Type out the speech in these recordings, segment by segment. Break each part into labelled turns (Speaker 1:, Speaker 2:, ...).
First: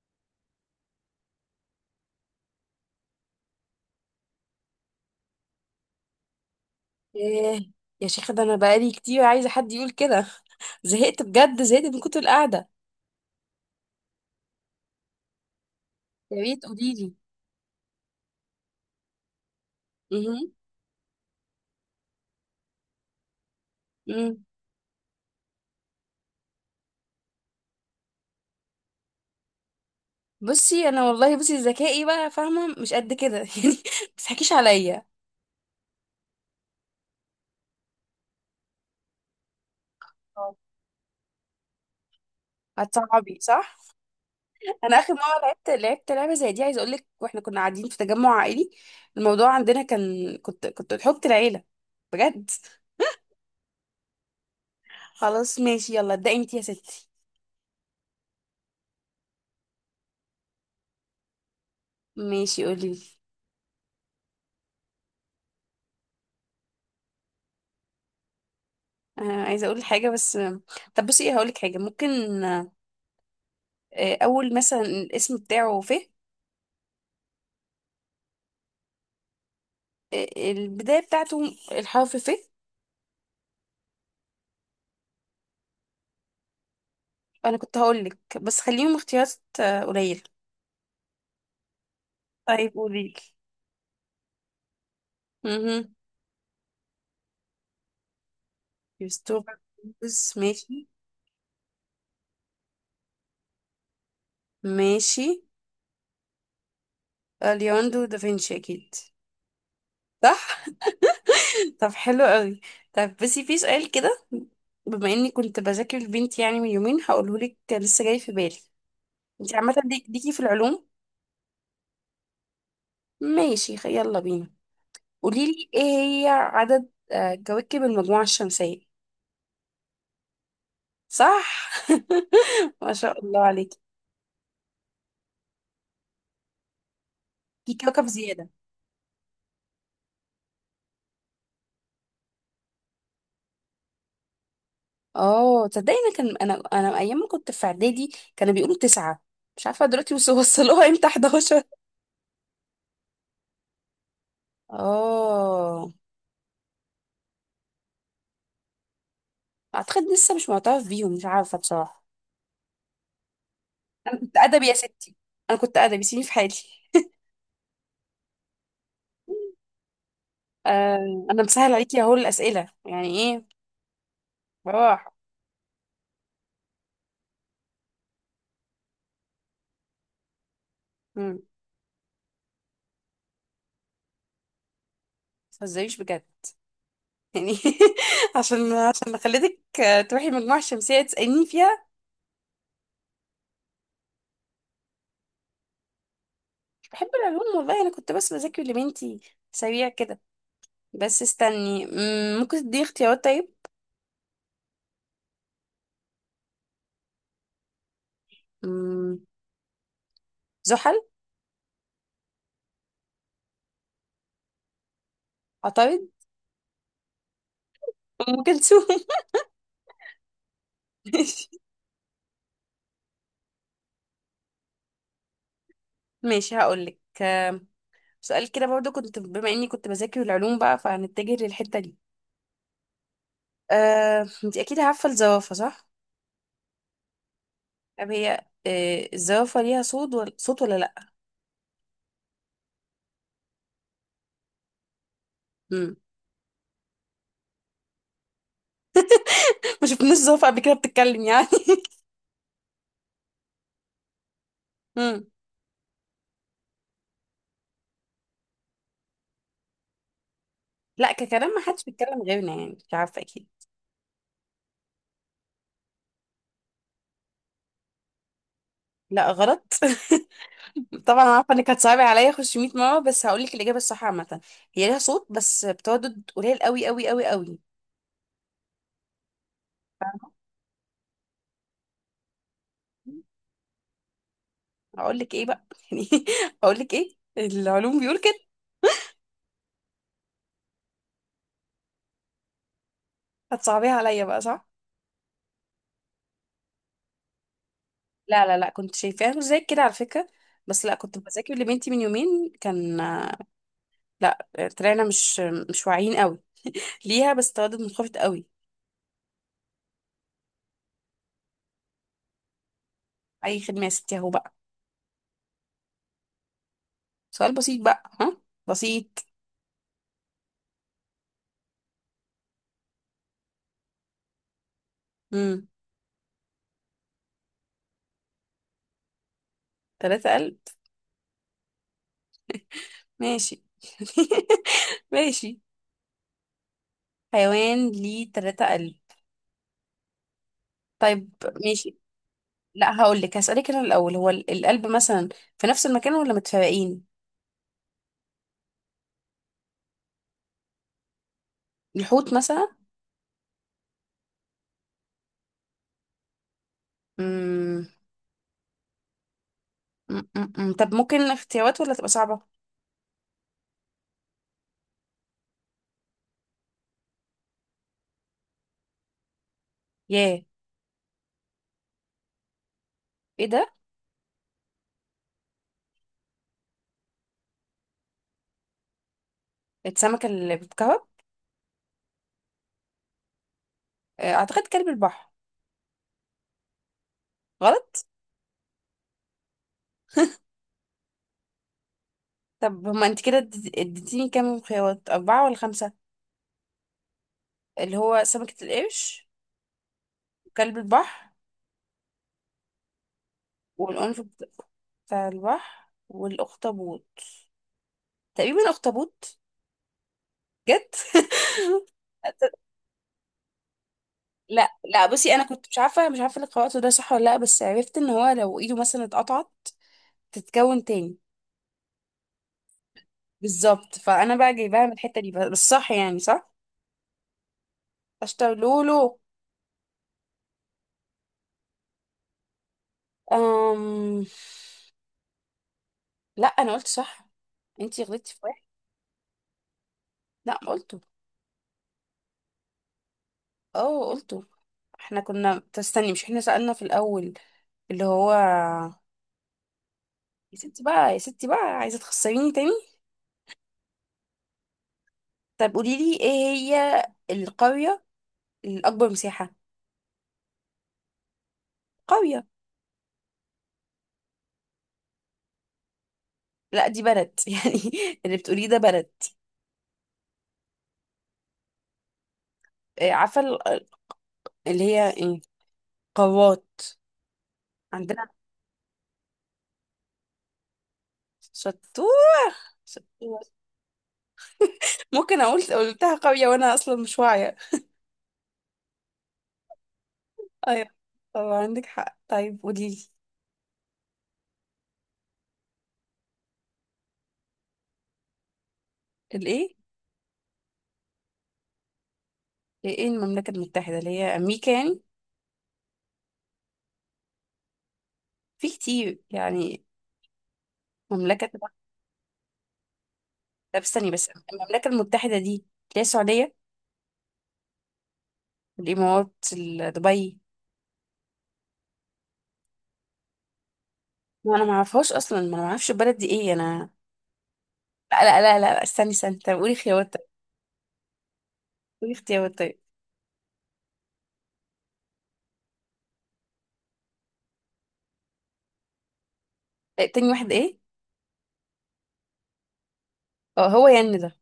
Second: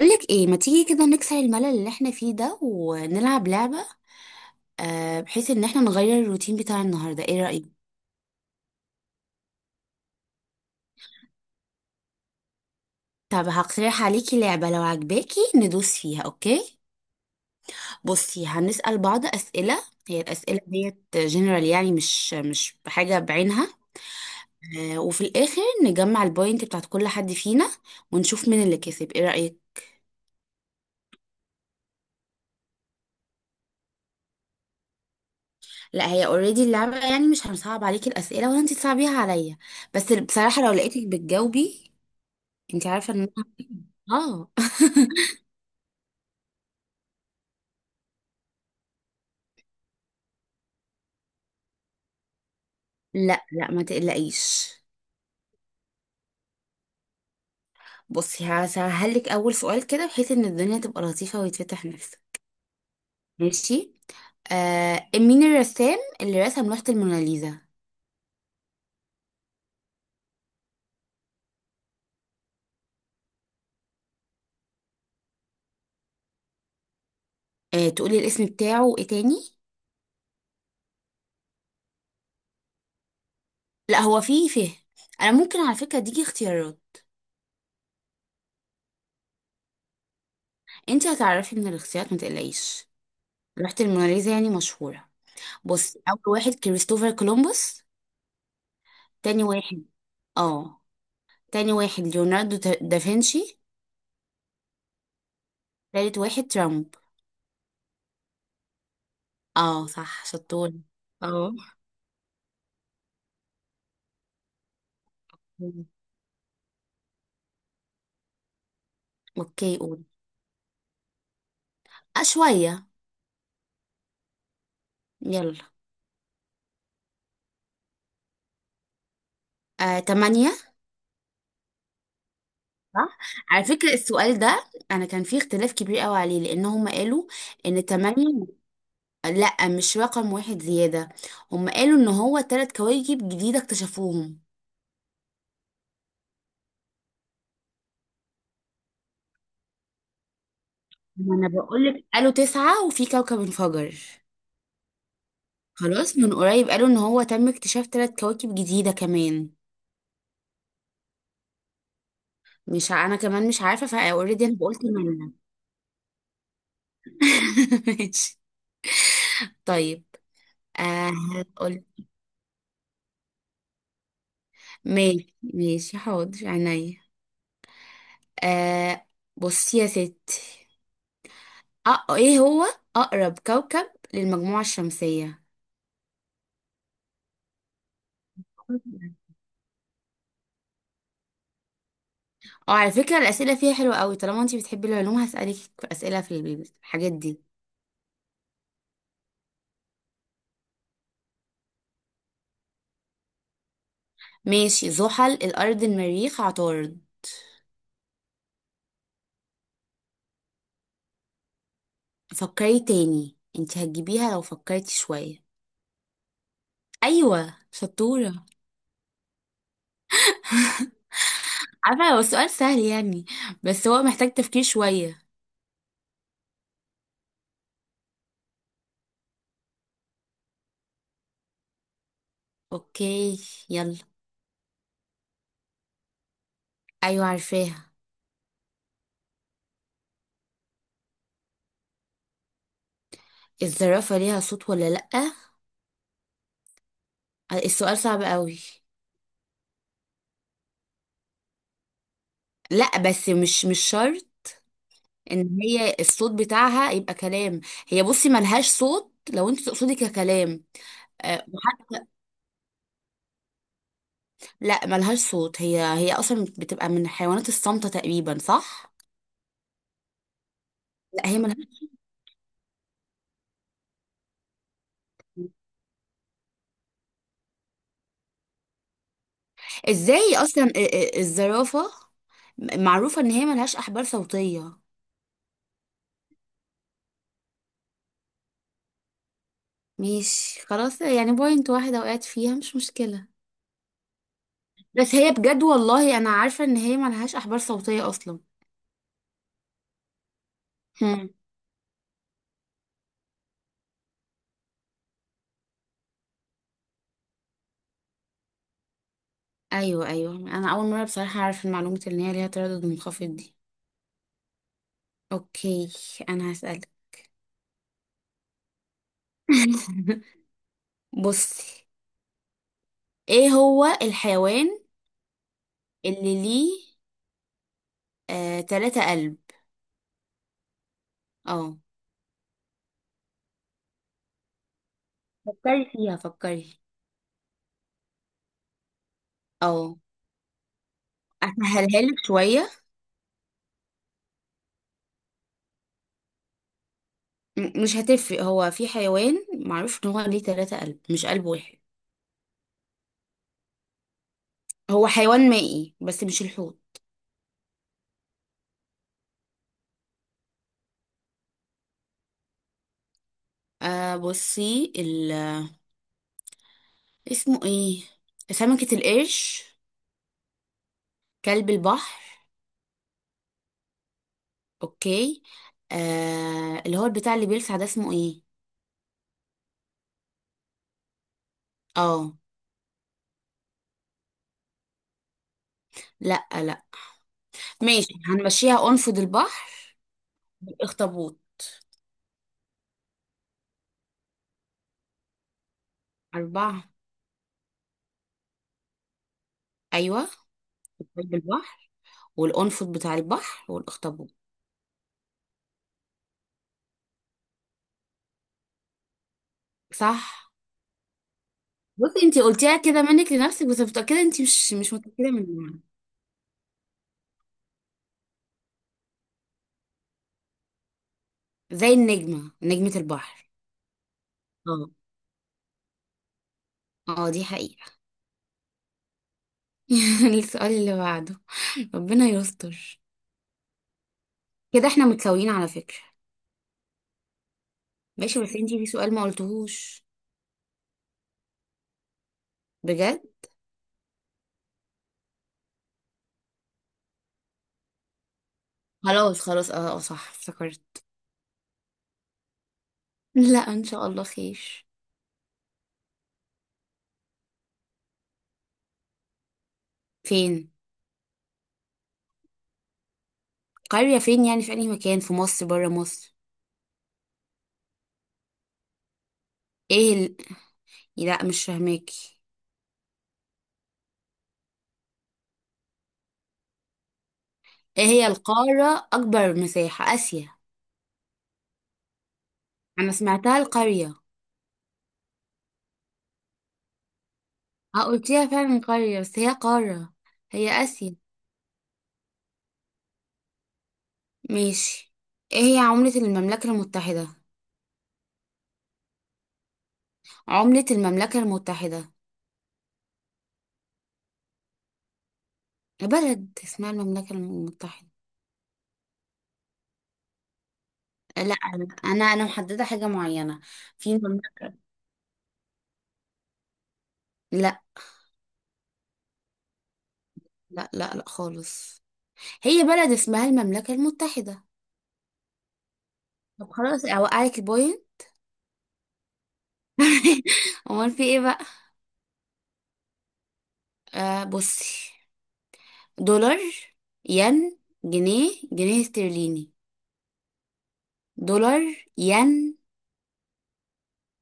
Speaker 1: بقولك ايه ما تيجي كده نكسر الملل اللي احنا فيه ده ونلعب لعبة، بحيث ان احنا نغير الروتين بتاع النهاردة. ايه
Speaker 2: ايه،
Speaker 1: رأيك؟
Speaker 2: يا شيخة، ده انا بقالي كتير عايزة حد يقول كده. زهقت بجد، زهقت من كتر القعدة.
Speaker 1: طب هقترح عليكي لعبة لو عجباكي ندوس فيها،
Speaker 2: يا ريت
Speaker 1: اوكي؟
Speaker 2: قوليلي.
Speaker 1: بصي هنسأل بعض أسئلة. هي
Speaker 2: مهم.
Speaker 1: الأسئلة ديت جنرال، يعني مش بحاجة بعينها.
Speaker 2: مم.
Speaker 1: وفي الآخر نجمع البوينت بتاعت كل حد فينا ونشوف مين اللي كسب. ايه رأيك؟
Speaker 2: بصي انا والله، بصي ذكائي بقى فاهمة مش قد كده. يعني ما تضحكيش عليا.
Speaker 1: لا هي اوريدي اللعبة، يعني مش هنصعب عليكي الأسئلة ولا انتي تصعبيها عليا. بس
Speaker 2: اه،
Speaker 1: بصراحة لو لقيتك بتجاوبي، انت عارفه ان
Speaker 2: هتصعبي صح.
Speaker 1: اه.
Speaker 2: انا اخر مرة لعبت لعبة زي دي، عايزة اقول لك، واحنا كنا قاعدين في تجمع عائلي. الموضوع عندنا كان، كنت حب العيلة بجد.
Speaker 1: لا لا، ما تقلقيش.
Speaker 2: خلاص ماشي، يلا ابدأي انتي يا ستي.
Speaker 1: بصي هسهل لك اول سؤال كده، بحيث ان الدنيا تبقى لطيفه ويتفتح نفسك.
Speaker 2: ماشي قولي.
Speaker 1: ماشي. مين الرسام اللي رسم لوحه الموناليزا؟
Speaker 2: آه، عايزة اقول حاجة بس. طب بصي، ايه، هقول لك حاجة ممكن. اول مثلا الاسم بتاعه، ف...
Speaker 1: آه، تقولي الاسم بتاعه وايه تاني.
Speaker 2: البدايه بتاعته الحرف ف...
Speaker 1: لا هو في فهم، انا ممكن على فكره اديكي اختيارات.
Speaker 2: انا كنت هقول لك، بس خليهم اختيارات قليله.
Speaker 1: انت هتعرفي من الاختيارات، ما
Speaker 2: طيب
Speaker 1: تقلقيش.
Speaker 2: قولي لي.
Speaker 1: لوحه الموناليزا يعني مشهوره.
Speaker 2: امم.
Speaker 1: بصي، اول واحد كريستوفر كولومبوس. تاني
Speaker 2: كريستوفر
Speaker 1: واحد
Speaker 2: كولومبوس،
Speaker 1: اه
Speaker 2: ماشي.
Speaker 1: تاني واحد ليوناردو دافنشي.
Speaker 2: ماشي.
Speaker 1: تالت واحد ترامب.
Speaker 2: ليوناردو دافنشي اكيد.
Speaker 1: اه، صح،
Speaker 2: صح.
Speaker 1: شطور. اه.
Speaker 2: طب حلو قوي. طب، بس في سؤال كده، بما اني كنت
Speaker 1: مم.
Speaker 2: بذاكر البنت يعني من يومين، هقوله لك لسه جاي في بالي. انت عامه
Speaker 1: اوكي قول.
Speaker 2: ليكي في العلوم؟
Speaker 1: آه، شوية.
Speaker 2: ماشي، يلا بينا. قولي
Speaker 1: يلا.
Speaker 2: لي، ايه هي عدد كواكب المجموعه الشمسيه؟
Speaker 1: آه، 8.
Speaker 2: صح. ما
Speaker 1: صح.
Speaker 2: شاء الله
Speaker 1: على
Speaker 2: عليك.
Speaker 1: فكرة السؤال ده أنا كان فيه اختلاف كبير قوي عليه، لأن هم قالوا
Speaker 2: في
Speaker 1: إن
Speaker 2: كوكب
Speaker 1: 8.
Speaker 2: زيادة.
Speaker 1: لأ، مش رقم واحد زيادة، هم قالوا إن هو 3 كواكب جديدة اكتشفوهم.
Speaker 2: اه، تصدقي، انا انا ايام ما كنت في اعدادي كانوا بيقولوا تسعة. مش عارفة دلوقتي، وصلوها امتى
Speaker 1: ما أنا
Speaker 2: 11؟
Speaker 1: بقولك قالوا 9 وفي كوكب انفجر.
Speaker 2: اه،
Speaker 1: خلاص، من قريب قالوا إن هو تم اكتشاف 3 كواكب جديدة كمان.
Speaker 2: اعتقد لسه مش معترف بيهم، مش عارفة بصراحة.
Speaker 1: مش ع- أنا كمان مش عارفة،
Speaker 2: انا كنت
Speaker 1: فأوريدي أنا
Speaker 2: ادبي يا
Speaker 1: بقول
Speaker 2: ستي،
Speaker 1: 8.
Speaker 2: انا كنت ادبي سيبني في حالي.
Speaker 1: ماشي. طيب. آه
Speaker 2: آه، انا مسهل
Speaker 1: هقول.
Speaker 2: عليكي اهو الاسئلة، يعني ايه. بروح.
Speaker 1: ماشي ماشي، حاضر عينيا. آه بصي يا ستي.
Speaker 2: ما
Speaker 1: ايه هو اقرب كوكب للمجموعة الشمسية؟
Speaker 2: تهزريش بجد يعني. عشان خليتك تروحي المجموعة الشمسية تسأليني فيها.
Speaker 1: اه، على فكرة الأسئلة فيها حلوة قوي، طالما انتي بتحبي العلوم هسألك في أسئلة في
Speaker 2: بحب
Speaker 1: الحاجات دي.
Speaker 2: العلوم والله، انا كنت بس بذاكر لبنتي سريع كده. بس استني، ممكن تدي اختيارات طيب؟
Speaker 1: ماشي، زحل، الأرض، المريخ، عطارد.
Speaker 2: مم، زحل.
Speaker 1: فكري تاني، انتي هتجيبيها لو فكرتي شوية.
Speaker 2: عطارد.
Speaker 1: أيوة،
Speaker 2: ام
Speaker 1: شطورة.
Speaker 2: كلثوم. ماشي.
Speaker 1: عارفة هو السؤال سهل يعني، بس هو محتاج تفكير شوية.
Speaker 2: ماشي هقولك. سؤال كده برضو، كنت بما اني كنت بذاكر العلوم بقى، فهنتجه للحتة دي.
Speaker 1: اوكي. يلا.
Speaker 2: انت اكيد عارفة الزرافة صح؟
Speaker 1: أيوة، عارفاها.
Speaker 2: طب هي الزرافة ليها صوت ولا صوت ولا لا؟
Speaker 1: الزرافة ليها صوت ولا لأ؟
Speaker 2: مم.
Speaker 1: السؤال صعب قوي.
Speaker 2: ما شفناش زرافة قبل كده بتتكلم يعني.
Speaker 1: لأ، بس مش شرط
Speaker 2: مم.
Speaker 1: ان هي الصوت بتاعها يبقى كلام. هي بصي ملهاش صوت لو انت تقصدي ككلام.
Speaker 2: لا، ككلام ما حدش
Speaker 1: وحتى
Speaker 2: بيتكلم غيرنا، يعني مش عارفة اكيد.
Speaker 1: لا، ملهاش صوت. هي اصلا بتبقى من الحيوانات الصامتة تقريبا، صح؟
Speaker 2: لا غلط. طبعا
Speaker 1: لا
Speaker 2: انا
Speaker 1: هي
Speaker 2: عارفه انك
Speaker 1: ملهاش
Speaker 2: هتصعبي عليا، اخش 100 مره، بس هقول لك الاجابه الصح عامه. هي ليها صوت،
Speaker 1: صوت.
Speaker 2: بس بتردد قليل قوي قوي قوي قوي.
Speaker 1: ازاي اصلا الزرافة معروفة ان هي ملهاش احبال صوتية.
Speaker 2: هقول لك ايه بقى؟ يعني هقول لك ايه، العلوم بيقول كده.
Speaker 1: مش خلاص يعني، بوينت واحدة وقعت فيها، مش مشكلة.
Speaker 2: هتصعبيها عليا بقى، صح؟
Speaker 1: بس هي بجد والله انا عارفة ان هي ملهاش احبال صوتية اصلا.
Speaker 2: لا لا لا، كنت شايفاها مش زي كده على فكره، بس لا، كنت
Speaker 1: هم.
Speaker 2: بذاكر لبنتي من يومين كان... لا، طلعنا مش واعيين قوي ليها، بس تردد منخفض قوي.
Speaker 1: ايوه، ايوه، انا اول مره بصراحه اعرف المعلومه ان هي ليها تردد منخفض دي.
Speaker 2: اي خدمه يا ستي اهو بقى.
Speaker 1: اوكي. انا هسألك.
Speaker 2: سؤال بسيط بقى، ها، بسيط.
Speaker 1: بصي، ايه هو الحيوان
Speaker 2: امم.
Speaker 1: اللي ليه 3 قلب؟
Speaker 2: 3000.
Speaker 1: اه،
Speaker 2: ماشي. ماشي.
Speaker 1: فكري فيها، فكري.
Speaker 2: حيوان ليه تلاتة قلب؟
Speaker 1: اه،
Speaker 2: طيب، ماشي.
Speaker 1: اسهلها لك شويه.
Speaker 2: لا هقول لك، هسألك انا الأول، هو القلب مثلا في نفس المكان ولا متفرقين؟
Speaker 1: مش هتفرق، هو في حيوان معروف ان هو ليه 3 قلب مش قلب واحد.
Speaker 2: الحوت مثلا.
Speaker 1: هو حيوان مائي بس مش الحوت.
Speaker 2: مم. مم. مم. مم. طب ممكن اختيارات ولا تبقى صعبة؟
Speaker 1: بصي ال، اسمه ايه؟ سمكة القرش؟
Speaker 2: ياه.
Speaker 1: كلب البحر؟
Speaker 2: ايه ده؟
Speaker 1: اوكي. اللي هو بتاع اللي بيلسع ده اسمه ايه؟
Speaker 2: السمكة اللي بتكهرب.
Speaker 1: اه.
Speaker 2: اعتقد كلب البحر.
Speaker 1: لا لا.
Speaker 2: غلط؟
Speaker 1: ماشي، هنمشيها انفض البحر بالاخطبوط.
Speaker 2: طب هما انت كده اديتيني كام خيارات، أربعة ولا خمسة؟
Speaker 1: 4.
Speaker 2: اللي هو سمكة القرش،
Speaker 1: ايوه.
Speaker 2: وكلب البحر،
Speaker 1: قلب البحر والانفض بتاع البحر
Speaker 2: والقنفذ
Speaker 1: والاخطبوط.
Speaker 2: بتاع البحر، والأخطبوط. تقريبا أخطبوط.
Speaker 1: صح.
Speaker 2: جد؟
Speaker 1: بصي، انتي قلتيها كده منك لنفسك، بس متأكدة انتي مش
Speaker 2: لا
Speaker 1: مش
Speaker 2: لا،
Speaker 1: متأكدة
Speaker 2: بصي، انا كنت
Speaker 1: منها.
Speaker 2: مش عارفه الخواطر ده صح ولا لا، بس عرفت ان هو لو ايده مثلا اتقطعت تتكون تاني.
Speaker 1: زي النجمة، نجمة البحر.
Speaker 2: بالظبط، فانا بقى جايباها من
Speaker 1: اه،
Speaker 2: الحته دي، بس صح يعني صح.
Speaker 1: اه، دي حقيقة.
Speaker 2: اشتر لولو.
Speaker 1: السؤال اللي بعده، ربنا يستر.
Speaker 2: أم...
Speaker 1: كده احنا متساويين، على فكرة.
Speaker 2: لا، انا قلت صح، انتي غلطتي في
Speaker 1: ماشي، بس
Speaker 2: واحد.
Speaker 1: انتي في سؤال ما قلتهوش.
Speaker 2: لا قلته.
Speaker 1: بجد.
Speaker 2: اه قلته. احنا كنا، تستني، مش احنا سألنا في الاول، اللي هو...
Speaker 1: خلاص، خلاص، اه، صح
Speaker 2: يا ستي
Speaker 1: افتكرت.
Speaker 2: بقى، يا ستي بقى، عايزه تخسريني تاني.
Speaker 1: لا، ان شاء الله خير.
Speaker 2: طب قولي لي، ايه هي القريه الاكبر مساحه؟
Speaker 1: فين؟
Speaker 2: قريه.
Speaker 1: قرية فين يعني، في اي مكان في مصر برا مصر؟
Speaker 2: لا، دي بلد يعني، اللي بتقوليه ده بلد.
Speaker 1: ايه لا، مش فاهماكي.
Speaker 2: عارفة اللي هي ايه، قوات
Speaker 1: ايه
Speaker 2: عندنا.
Speaker 1: هي القارة اكبر مساحة؟ اسيا.
Speaker 2: شطور،
Speaker 1: انا
Speaker 2: شطور.
Speaker 1: سمعتها القرية.
Speaker 2: ممكن اقول قلتها قوية وانا اصلا مش واعية.
Speaker 1: اه، قلتيها فعلا قرية، بس هي قارة. هي
Speaker 2: ايوه.
Speaker 1: اسيا.
Speaker 2: طبعا عندك حق. طيب قوليلي.
Speaker 1: ماشي. ايه هي عملة المملكة المتحدة؟
Speaker 2: الايه؟
Speaker 1: عملة المملكة المتحدة.
Speaker 2: ايه إيه، إيه المملكة المتحدة؟ اللي هي امريكا يعني؟
Speaker 1: بلد اسمها المملكة المتحدة.
Speaker 2: في كتير يعني مملكة،
Speaker 1: لا،
Speaker 2: طب...
Speaker 1: انا انا أنا محددة حاجة معينة.
Speaker 2: استني
Speaker 1: في
Speaker 2: بس،
Speaker 1: مملكة.
Speaker 2: المملكة المتحدة دي اللي هي السعودية؟
Speaker 1: لا
Speaker 2: الامارات، دبي؟
Speaker 1: لا لا لا، خالص. هي بلد اسمها المملكة
Speaker 2: ما
Speaker 1: المتحدة.
Speaker 2: انا ما اعرفهاش اصلا، ما انا ما اعرفش البلد دي ايه
Speaker 1: طب
Speaker 2: انا.
Speaker 1: خلاص، اوقعك البوينت.
Speaker 2: لا لا لا لا، استني استني، طب قولي خيارات طيب.
Speaker 1: امال في ايه بقى؟
Speaker 2: قولي اختيارات طيب.
Speaker 1: بصي، دولار، ين، جنيه استرليني.
Speaker 2: تاني واحد ايه؟
Speaker 1: دولار. ين.
Speaker 2: اه، هو ين ده؟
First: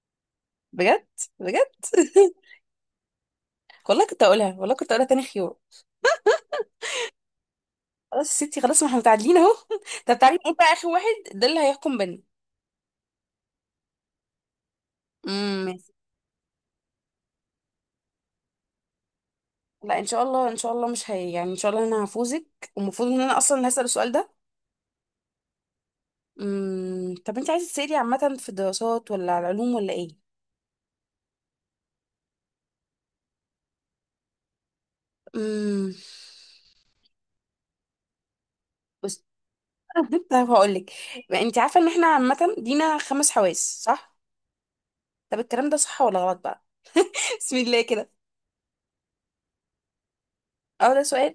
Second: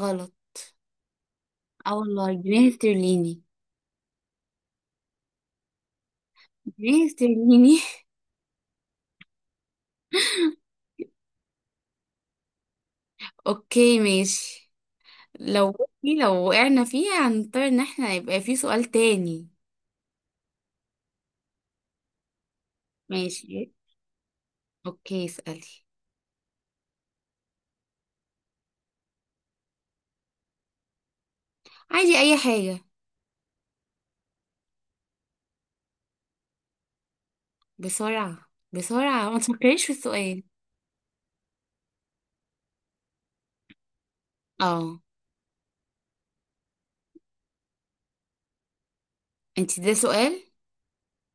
Speaker 1: غلط.
Speaker 2: بجد؟ بجد.
Speaker 1: اه والله، جنيه استرليني.
Speaker 2: والله كنت اقولها، والله كنت اقولها تاني خيار.
Speaker 1: جنيه استرليني.
Speaker 2: خلاص يا ستي، خلاص، ما احنا متعادلين اهو. طب تعالي نقول بقى اخر واحد، ده اللي هيحكم بينا.
Speaker 1: اوكي ماشي.
Speaker 2: امم، ماشي.
Speaker 1: بصي، لو وقعنا فيها هنضطر ان احنا يبقى في سؤال تاني.
Speaker 2: لا، ان شاء الله، ان شاء الله مش هي يعني، ان شاء الله انا هفوزك. والمفروض ان انا اصلا اللي
Speaker 1: ماشي.
Speaker 2: هسأل السؤال ده.
Speaker 1: اوكي، اسألي.
Speaker 2: امم، طب انت عايزه تسألي عامه في الدراسات ولا على العلوم ولا ايه؟
Speaker 1: عادي، اي حاجة.
Speaker 2: امم.
Speaker 1: بسرعة
Speaker 2: بص.
Speaker 1: بسرعة، ما تفكريش في السؤال.
Speaker 2: طب هقول لك، انت عارفه ان احنا عامه لينا خمس حواس صح؟
Speaker 1: اه.
Speaker 2: طب الكلام ده صح ولا غلط بقى؟ بسم الله كده.
Speaker 1: انت ده سؤال؟
Speaker 2: اه، ده سؤال.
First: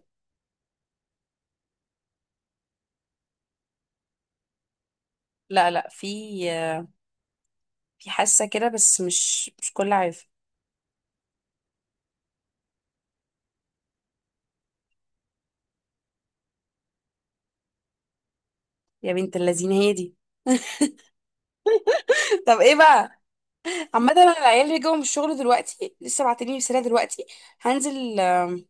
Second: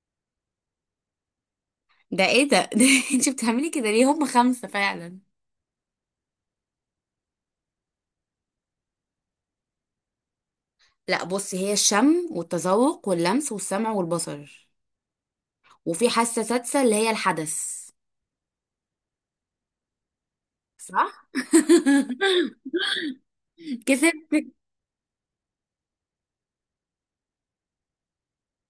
Speaker 1: ده ايه ده, ده انت بتعملي كده ليه؟ هم خمسة فعلا.
Speaker 2: لا لا، في حاسه كده، بس مش كل عارف.
Speaker 1: لا بصي، هي الشم والتذوق واللمس والسمع والبصر، وفي حاسة سادسة اللي هي الحدث.
Speaker 2: يا بنت اللذين هي دي.
Speaker 1: صح.
Speaker 2: طب ايه بقى؟ عامه انا
Speaker 1: كسبت.
Speaker 2: العيال اللي جاوا من الشغل دلوقتي لسه بعتني رساله دلوقتي، هنزل.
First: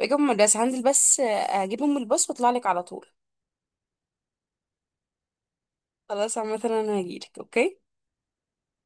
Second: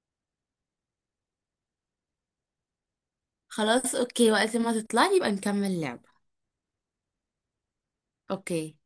Speaker 2: جاوا من المدرسه، هنزل بس اجيبهم من الباص واطلع لك على طول.
Speaker 1: خلاص اوكي، وقت ما تطلعي يبقى نكمل لعب.
Speaker 2: خلاص، عامه انا هجيلك. اوكي.
Speaker 1: اوكي.